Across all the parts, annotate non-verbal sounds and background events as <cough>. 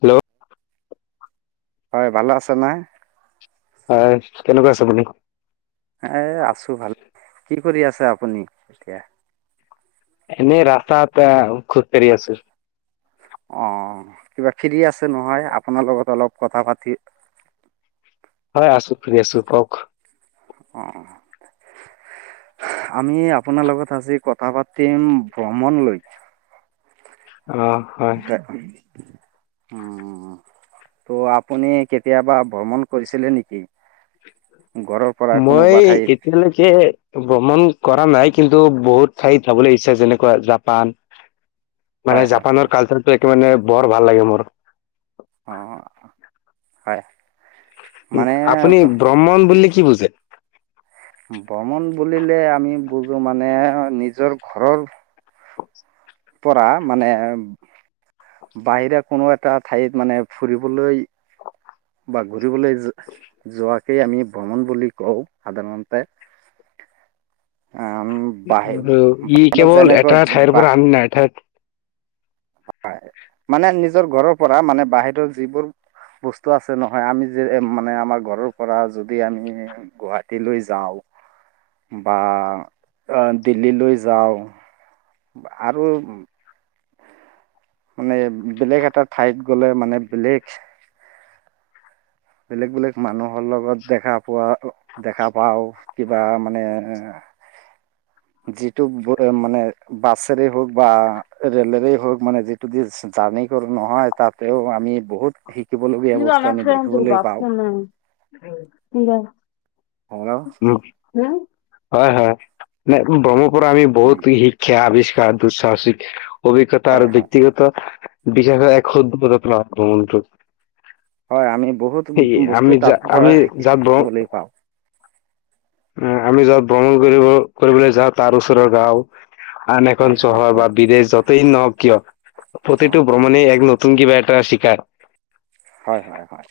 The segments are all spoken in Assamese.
হেল্ল'। হয় ভালো আছে নাই ফাৰ্ছ কেনেকোৱা আছে আপুনি এ আছো ভালে কি কৰি আছে আপুনি এতিয়া এনেই ৰাস্তাত এ খোজকাঢ়ি আছো অ কিবা ফ্ৰী আছে নহয় আপোনাৰ লগত অলপ কথা পাতি হয় আছো ফ্ৰী আছো কওক অ আমি আপোনাৰ লগত আজি কথা পাতিম ভ্ৰমণলৈ অ হয় উম ত' আপুনি কেতিয়াবা ভ্ৰমণ কৰিছিলে নেকি ঘৰৰ পৰা মই কোনোবা ঠাইত এতিয়ালৈকে ভ্ৰমণ কৰা নাই কিন্তু বহুত ঠাইত যাবলৈ ইচ্ছা যেনেকোৱা জাপান হয় মানে হয় জাপানৰ হয় কালচাৰটো একে মানে বৰ ভাল লাগে মোৰ অ হয় মানে আপুনি ভ্ৰমণ বুলিলে কি বুজে ভ্ৰমন বুলিলে আমি বুজো মানে নিজৰ ঘৰৰ <unintelligible> পৰা মানে বাহিৰে কোনো এটা ঠাইত মানে ফুৰিবলৈ বা ঘূৰিবলৈ যোৱাকেই আমি ভ্ৰমণ বুলি কওঁ সাধাৰণতে <inaudible> আম আৰু ই বাহিৰত কেৱল এটা ঠাইৰ যেনেকৈ পৰা আন নাই ঠাইত হয় মানে নিজৰ ঘৰৰ পৰা মানে বাহিৰৰ যিবোৰ বস্তু আছে নহয় আমি যে মানে আমাৰ ঘৰৰ পৰা যদি আমি গুৱাহাটীলৈ যাওঁ বা অহ দিল্লীলৈ যাওঁ আৰু মানে বেলেগ এটা ঠাইত গ'লে মানে বেলেগ বেলেগ বেলেগ মানুহৰ লগত দেখা পোৱা দেখা পাও কিবা মানে <unintelligible> যিটো মানে বাছেৰে হওক বা ৰেলেৰে হওক মানে যিটো জাৰ্ণি নহয় তাতেও আমি বহুত শিকিবলগীয়া বস্তু আমি দেখো টোৰ বাপটো নাই হয় হম হয় হয় ন ব্ৰহ্মপুত্ৰ আমি বহুত শিক্ষা আৱিষ্কাৰ দুসাহিক অভিজ্ঞতা হয় আৰু হয় ব্যক্তিগত বিশষ এক ভ্ৰমণটো হয় আমি বহুত সেই আমি বস্তু যা তাৰ আমি পৰা শি যাত ভ্ৰম শিকিবলৈ পাওঁ আমি যত ভ্ৰমণ কৰিব কৰিবলৈ যাওঁ তাৰ ওচৰৰ গাওঁ আন হয় এখন হয় চহৰ হয় বা বিদেশ যতেই নহওক কিয় প্ৰতিটো অঁ ভ্ৰমণে এক নতুন কিবা তা চিকাৰ হয় হয় হয়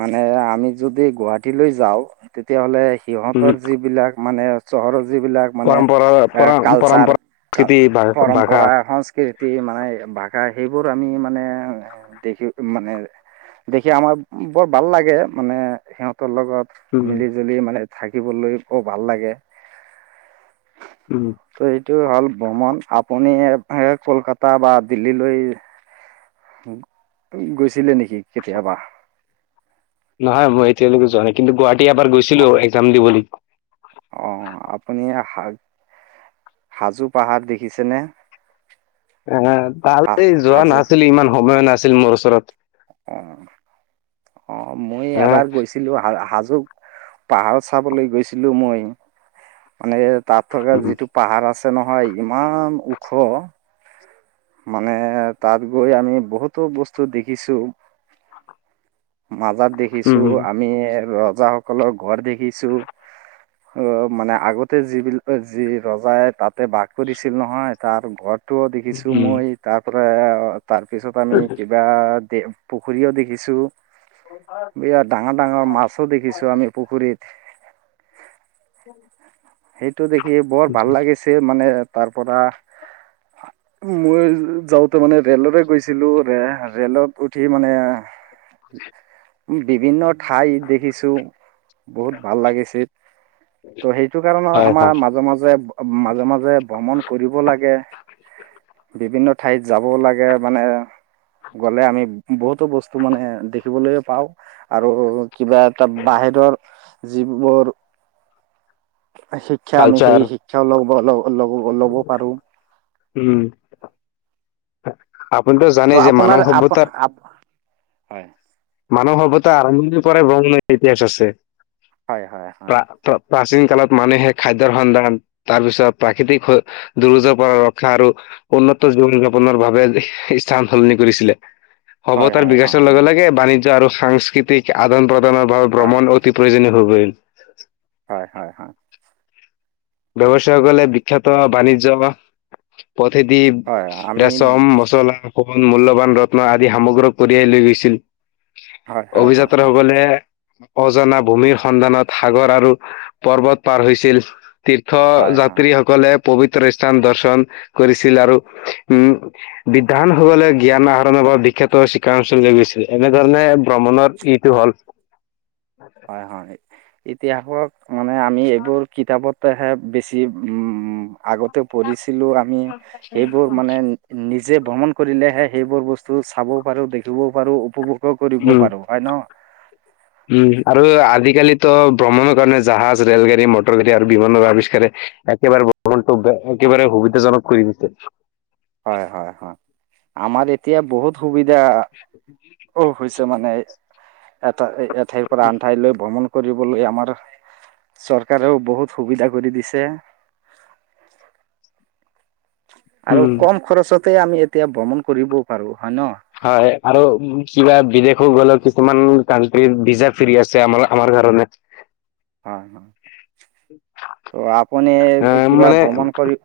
মানে আমি যদি গুৱাহাটীলৈ যাওঁ তেতিয়া হ'লে উম সিহঁতৰ যিবিলাক মানে চহৰৰ যিবিলাক মানে পৰম্পৰা পৰ কালচাৰ পৰম্পৰা কা সংস্কৃতি ভা- ভাষা পৰম্পৰা সংস্কৃতি মানে ভাষা সেইবোৰ আমি মানে দেখি মানে দেখি আমাৰ বৰ ভাল লাগে মানে সিহঁতৰ লগত উম মিলি জুলি মানে থাকিবলৈ অ ভাল লাগে উম ত এইটো হ'ল ভ্ৰমন আপুনি কলকাতা বা দিল্লীলৈ গৈছিলে নেকি কেতিয়াবা নহয় মই এতিয়ালৈকে যোৱা নাই কিন্তু গুৱাহাটী এবাৰ অ গৈছিলো এক্সাম দিবলৈ অ আপুনি শাক হাজো পাহাৰ দেখিছেনে এ হা তালে যোৱা হাজো নাছিলি, ইমান সময় নাছিল মোৰ ওচৰত। অ অ মই আহ এবাৰ গৈছিলো হাজ পাহাৰত চাবলৈ গৈছিলো মই। মানে তাত থকা উম যিটো পাহাৰ আছে নহয় ইমান ওখ। মানে তাত গৈ আমি বহুতো বস্তু দেখিছো। মাজাৰ উম দেখিছো উম, আমি ৰজাসকলৰ ঘৰ দেখিছো। অ মানে আগতে যিবিলাক যি ৰজাই তাতে বাঘটো দিছিল নহয় তাৰ ঘৰত ফটো দেখিছো উম, মই তাৰ পৰা তাৰপিছত আমি কিবা পুখুৰীও দেখিছো। বিয়া ডাঙৰ ডাঙৰ মাছো দেখিছো আমি পুখুৰীত। অ। সেইটো দেখি বৰ ভাল লাগিছে মানে তাৰ পৰা মই যাওঁতে মানে ৰেলৰে গৈছিলো। ৰেলত উঠি মানে বিভিন্ ঠাই দেখিছো বহুত ভাল লাগিছিল। ত' সেই কাৰণৰ হয় আমাৰ হয় মাজে মাজে মাজে মাজে যে ভ্ৰমণ কৰিব লাগে বিভিন্ন ঠাইত যাব লাগে মানে গ'লে আমি বহুতো বস্তু মানে দেখিবলৈ পাও, আৰু কিবা এটা বাহিৰৰ যিবোৰ শিক্ষা আমি কালচাৰ সেই শিক্ষাও লব ল লব ল'ব পাৰো। আপুনিতটো ত' জানেই যে আপোনাৰ মানৱ আপ সভ্যতা আপ হয়। মানৱ সভ্যতা আৰম্ভণিৰ পৰাই ব্ৰঙ ইতিহাস আছে। হয় হয় হয় প্ৰ প্ৰাচীন কালত মানুহে খাদ্যৰ সন্ধান, তাৰ পিছত প্ৰাকৃতিক দুৰজৰ পৰা ৰক্ষা আৰু উত জীৱন যাপনৰ বাবে স্থান সলনি কৰিছিলে। হয় সভতাৰ হয় বিকাশৰ হয় লগে লগে বাণিজ্য আৰু সাংস্কৃতিক আদান প্ৰদানৰ বাবে হয় ভ্ৰমণ অতি প্ৰয়োজনীয়। হৈ পৰিল। হয় হয় হয়। ব্যৱসায় সকলে বিখ্যত বাণিজ্য বা পথতি হয় হয় আমি ৰেচম মচলা ন মূল্যবান ৰত্ন আদি সামগ্ৰক কঢ়িয়াই লৈ গৈছিল। হয় হয় হয় অভিযাত্ৰা হয় সকলে অজানা ভূমিৰ সন্ধানত সাগৰ আৰু পৰ্বত পাৰ হৈছিল। তীৰ্থ হয় হয় যাত্ৰীসকলে পবিত্ৰ স্থান দৰ্শন কৰিছিল। আৰু উম বিধানসবলে জ্ঞান আহৰণৰ বিখ্যাত চিকা অঞ্চলৈ গৈছিল, এনেধৰণে ভ্ৰমণৰ ইটো হ'ল। হয় হয় ইতিহাসক মানে আমি এইবোৰ কিতাপত হে বেছি উম আগত পঢ়িছিলো আমি সেইবোৰ মানে নিজে ভ্ৰমণ কৰিলেহে। সেইবোৰ বস্তু চাবও পাৰো দেখিবও পাৰো উপভোগো কৰিব উম, পাৰো হয় ন? উম আৰু আজিকালিতো ভ্ৰমণৰ কাৰণে জাহাজ ৰেলগাড়ী মটৰ গাড়ী আৰু বিমানৰ আৱিষ্কাৰে একেবাৰে ভ্ৰমণটো একেবাৰে সুবিধাজনক কৰি দিছে। হয় - হয় - হয় আমাৰ এতিয়া বহুত সুবিধা। অ মানে এ এঠাইৰ পৰা আন ঠাইলৈ ভ্ৰমণ কৰিবলৈ আমৰ চৰকাৰেও বহুত সুবিধা কৰি দিছে। <inaudible> আৰু উম। কম খৰচতে আমি এতিয়া ভ্ৰমণ কৰিবও পাৰো। হয় ন হয় আৰু কিবা বিদেশো গ'লে কিছুমান কানট্ৰিৰ ভিজা ফ্ৰী আছে আমাৰ আমাৰ কাৰণে। হ, ত' আপুনি আহ কিবা মানে ভ্ৰমণ কৰি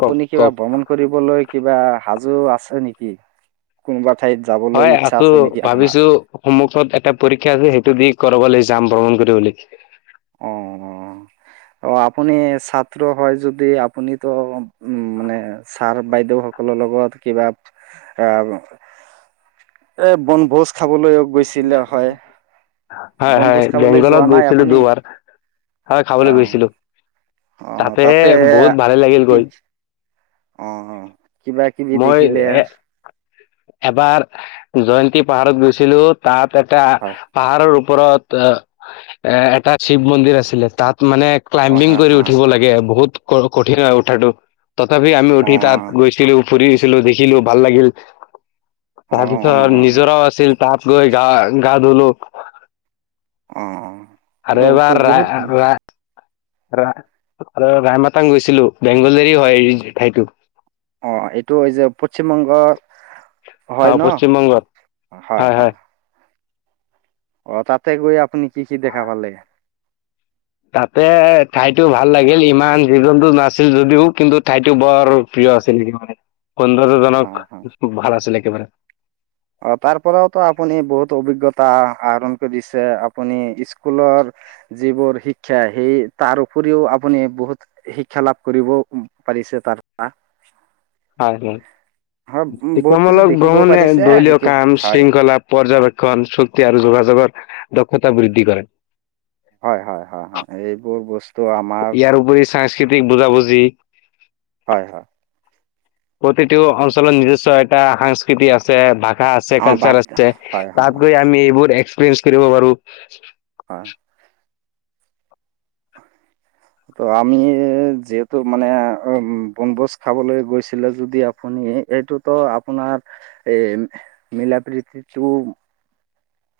কওক কিবা কওক ভ্ৰমণ কৰিবলৈ কিবা সাজু আছে নেকি কোনোবা ঠাইত যাবলৈ হয় ইচ্ছা আছো আছে নেকি আপোনাৰ ভাবিছো সন্মুখত এটা পৰীক্ষা আছে সেইটো দি কৰাব লাগি। যাম ভ্ৰমণ কৰিবলৈ। অ - অ। অ, আপুনি ছাত্ৰ হয় যদি আপুনিতো উ, মানে ছাৰ বাইদেউসকলৰ লগত ঘৰত কিবাত আহ, এ বনভোজ খাবলৈ গৈছিলে হয়। হয় - হয় বনভোজ খাবলৈ যোৱা বেংগলত নাই গৈছিলো আপুনি দুবাৰ আৰু অ চাবলৈ গৈছিলো। তাতে বহুত ভালে লাগিল কি গৈ। অ, কিবা কিবি মই দেখিলে। এ এবাৰ জয়ন্তী পাহাৰত গৈছিলো তাত এটা হয় পাহাৰৰ। ওপৰত এ এটা শিৱ মন্দিৰ আছিলে তাত। মানে অ' হা ক্লাইম্বিং কৰি হা উঠিব লাগে বহুত ক কঠিন হয় উঠাটো। তথাপি আমি উঠি তাত অ' গৈছিলো ফুৰিছিলো দেখিলো ভাল লাগিল তাহ অ' ধ অ' নিজৰাও আছিল তাত গৈ গা - গা ধুলো। অ - অ। আৰু তো এবাৰ ৰা বহুত - ৰা ৰা আৰু ৰাই মাতং গৈছিলো বেংগলি হয় সেইতো অ, এইটো যে পশ্চিমবংগৰ অ হয় ন পশ্চিম বংগত হয় - হয়। অ, তাতে গৈ আপুনি কি - কি দেখা পালে। তাতে ঠাইটো ভাল লাগিল ইমান জীৱ জন্তু নাছিল যদিও কিন্তু ঠাইটো বৰ প্ৰিয়। আছিলে বন্ধু দুজনো হয় হয় ভাল আছিল একেবাৰে অ, তাৰ পৰাওতো আপুনি বহুত অভিজ্ঞতা আহৰণ কৰিছে আপুনি স্কুলৰ যিবোৰ শিক্ষা সেই তাৰ উপৰিও আপুনি বহুত শিক্ষা লাভ কৰিব প পিছে তাৰ হয়- হয়। হয়। শিক্ষা বহুত কিছু মূলক দেখিবও ভ্ৰমণে পাৰিছে দলীয় শিকি কাম হয় শৃংখলা পৰ্যবেক্ষণ চুক্তি আৰু যোগাযোগত দক্ষতা বৃদ্ধি কৰে। হয়- হয়- হয় -হয় এইবোৰ বস্তু আমাৰ টিকৰীত বুজাবুজি। হয় - হয়। প্ৰতিটো অঞ্চলত নিৰ্জস্ব এটা সংস্কৃতি আছে ভ আছে আমাৰ কালচাৰ বাৰ্তা আছে হয় হয় তাত গৈ আমি এইবোৰ এক্সপেঞ্চ কৰিব পাৰো। হয়। ত, আমি যিহেতু মানে বনভোজ খাবলৈ গৈছিলে যদি আপুনি এইটোতো আপোনাৰ এ মিলা প্ৰীতিটো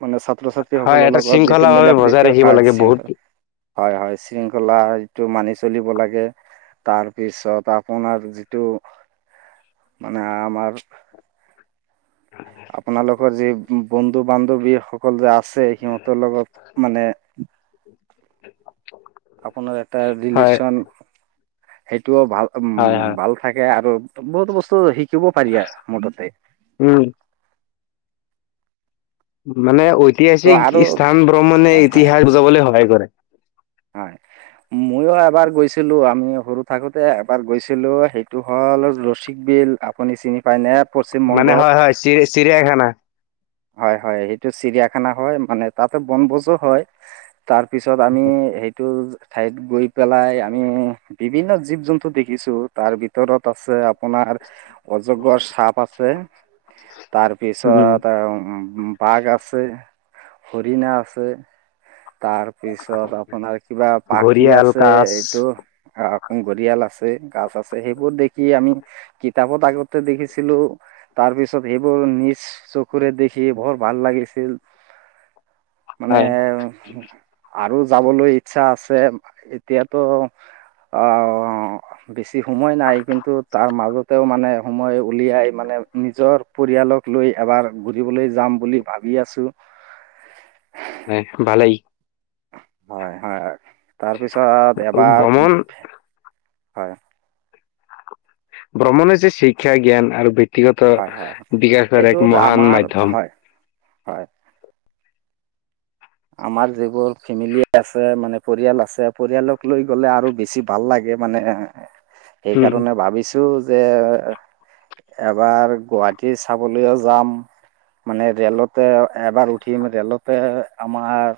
মানে ছাত্ৰ হয়, ছাত্ৰীসকলৰ এটা লগত যিটো শৃংখলা ভাৱে মিলা বজাই প্ৰীতিৰ ৰাখিব ভাৱ লাগে বহুত। হয় হয় শৃংখলা এইটো মানি চলিব লাগে। তাৰপিছত আপোনাৰ যিটো মানে আমাৰ আপোনালোকৰ যি বন্ধু বান্ধৱী সকল যে আছে সিহঁতৰ লগত মানে <inaudible> আপোনাৰ এটা হয়, ৰিলেশন- টোও ভাল উম হয়, হয়। ভাল থাকে আৰু বহুতো বস্তু শ শিকিব পাৰি আৰু মোথতে- উম, মানে ত' ঐতিহাসিক আৰু স্থান ভ্ৰমণে হয় হয় ইতিহাস বুজাবলৈ সহায় কৰে। হয়। ময়ো এবাৰ গৈছিলো আমি সৰু থাকোতে এবাৰ গৈছিলো সেইটো হ'ল ৰচিক বিল আপুনি চিনি পাই নে মানে হয়-হয় চিৰি-চিৰিয়াখানা - হয়-হয়। সেইটো চিৰিয়াখানা হয় মানে তাতে বনভোজো হয়। তাৰ পিছত আমি সেইটো ঠাইত গৈ পেলাই আমি বিভিন্ন জীৱ-জন্তু দেখিছো তাৰ ভিতৰত আছে আপোনাৰ অজগৰ সাপ আছে উম, তাৰপিছত - বাঘ আছে, হৰিণা আছে। তাৰপিছত আপোনাৰ কিবা পাখি ঘৰিয়াল, আছে কাছ এইটো ঘঁৰিয়াল, আছে গাছ আছে সেইবোৰ দেখি আমি কিতাপত আগতে দেখিছিলোঁ। তাৰ পিছত সেইবোৰ নিজ চকুৰে দেখি বৰ ভাল লাগিছিল। মানে হয়, আৰু যাবলৈ ইচ্ছা আছে এতিয়াতো - অ বেছি সময় নাই কিন্তু তাৰ মাজতেও মানে সময় উলিয়াই মানে - নিজৰ পৰিয়ালক লৈ এবাৰ ঘূৰিবলৈ যাম বুলি ভাবি আছো। হয় ভালেই। হয়-হয় তাৰপিছত এবাৰ ভ্ৰমণ হয়। ভ্ৰমণ হৈছে শিক্ষা জ্ঞান, আৰু - ব্যক্তিগত হয় হয় বিকাশৰ এইটো এক মহান আমাৰ মাধ্যম। হয় হয়। আমাৰ যিবোৰ ফেমিলি আছে মানে পৰিয়াল আছে পৰিয়ালক লৈ গ'লে আৰু বেছি ভাল লাগে। মানে উম, সেইকাৰণে ভাবিছো যে এবাৰ গুৱাহাটী চাবলৈও যাম। মানে ৰেলতে এবাৰ উঠিম ৰেলতে আমাৰ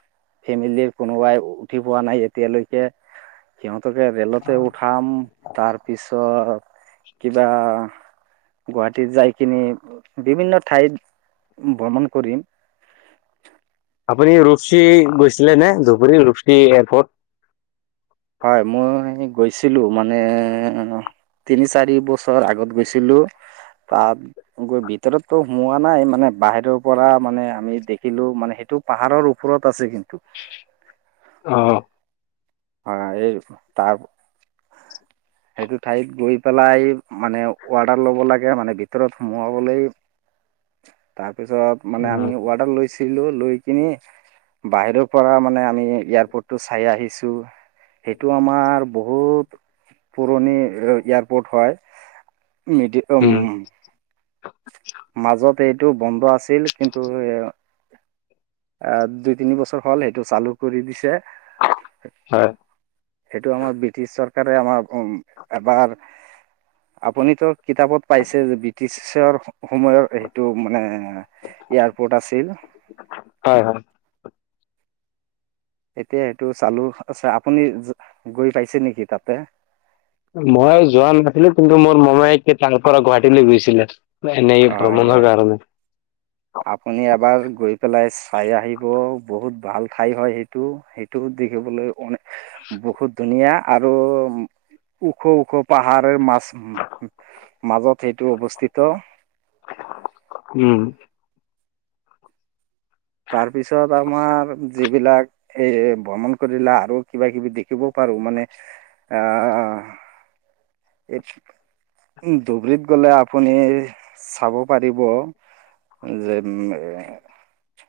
ফেমিলিৰ কোনোবাই উঠি পোৱা নাই এতিয়ালৈকে সিহঁত কে ৰেলতে উঠাম তাৰপিছত কিবা গুৱাহাটীত যাই কিনি বিভিন্ন ঠাইত ভ্ৰমণ কৰিম। <unintelligible> আপুনি ৰুপচি গৈছিলে নে ধুবুৰী ৰুপচী এয়াৰপৰ্ট - হয় মই গৈছিলো মানে, - তিনি, চাৰিবছৰ আগত গৈছিলো। তাত গৈ ভিতৰতো সোমোৱা নাই মানে বাহিৰৰ পৰা মানে আমি দেখিলো মানে সেইটো। পাহাৰৰ ওপৰত আছে কিন্তু অ অঁ এই তাৰ - সেইটো ঠাইত গৈ পেলাই মানে অৱৰ্ডাৰ ল'ব লাগে মানে ভিতৰত সোমোৱাবলৈ। তাৰ তাৰপিছত মানে উম, আমি অৱৰ্ডাৰ লৈছিলোঁ লৈ কিনি বাহিৰৰ পৰা মানে আমি এয়াৰপৰ্টটো চাই আহিছোঁ। সেইটো আমাৰ বহুত পুৰণি এয়াৰপৰ্ট হয়। মিডি উম, মাজত এইটো বন্ধ আছিল কিন্তু এ এ দুই তিনিবছৰ হ'ল সেইটো চালু কৰি দিছে হয়, সেইটো আমাৰ ব্ৰিটিছ চৰকাৰ আমাৰ উম এবাৰ আপুনিতো কিতাপত পাইছে যে ব্ৰিটিছ শ্বেয়াৰ সময়ৰ সেইটো মানে এয়াৰপৰ্ট আছিল। হয়, হয়। এতিয়া সেইটো চালো আছে আপুনি গৈ পাইছে নেকি তাতে? মই যোৱা নাছিলো কিন্তু মোৰ মোমাই তাৰ পৰা গুৱাহাটী লৈ গৈছিলে। এনেই ভ্ৰমণৰ হয় কাৰণে আপুনি এবাৰ গৈ পেলাই চাই আহিব বহুত ভাল ঠাই হয় সেইটো সেইটো দেখিবলৈ বহুত ধুনীয়া আৰু ওখ ওখ পাহাৰৰ মাছ মাজত সেইটো অৱস্থিত উম তাৰ পিছত আমাৰ যিবিলাক এ ভ্ৰমণ কৰিলে আৰু কিবা কিবি দেখিব পাৰ লো মানে আহ এ ধুবুৰীত গলে আপুনি চাব পাৰিব যে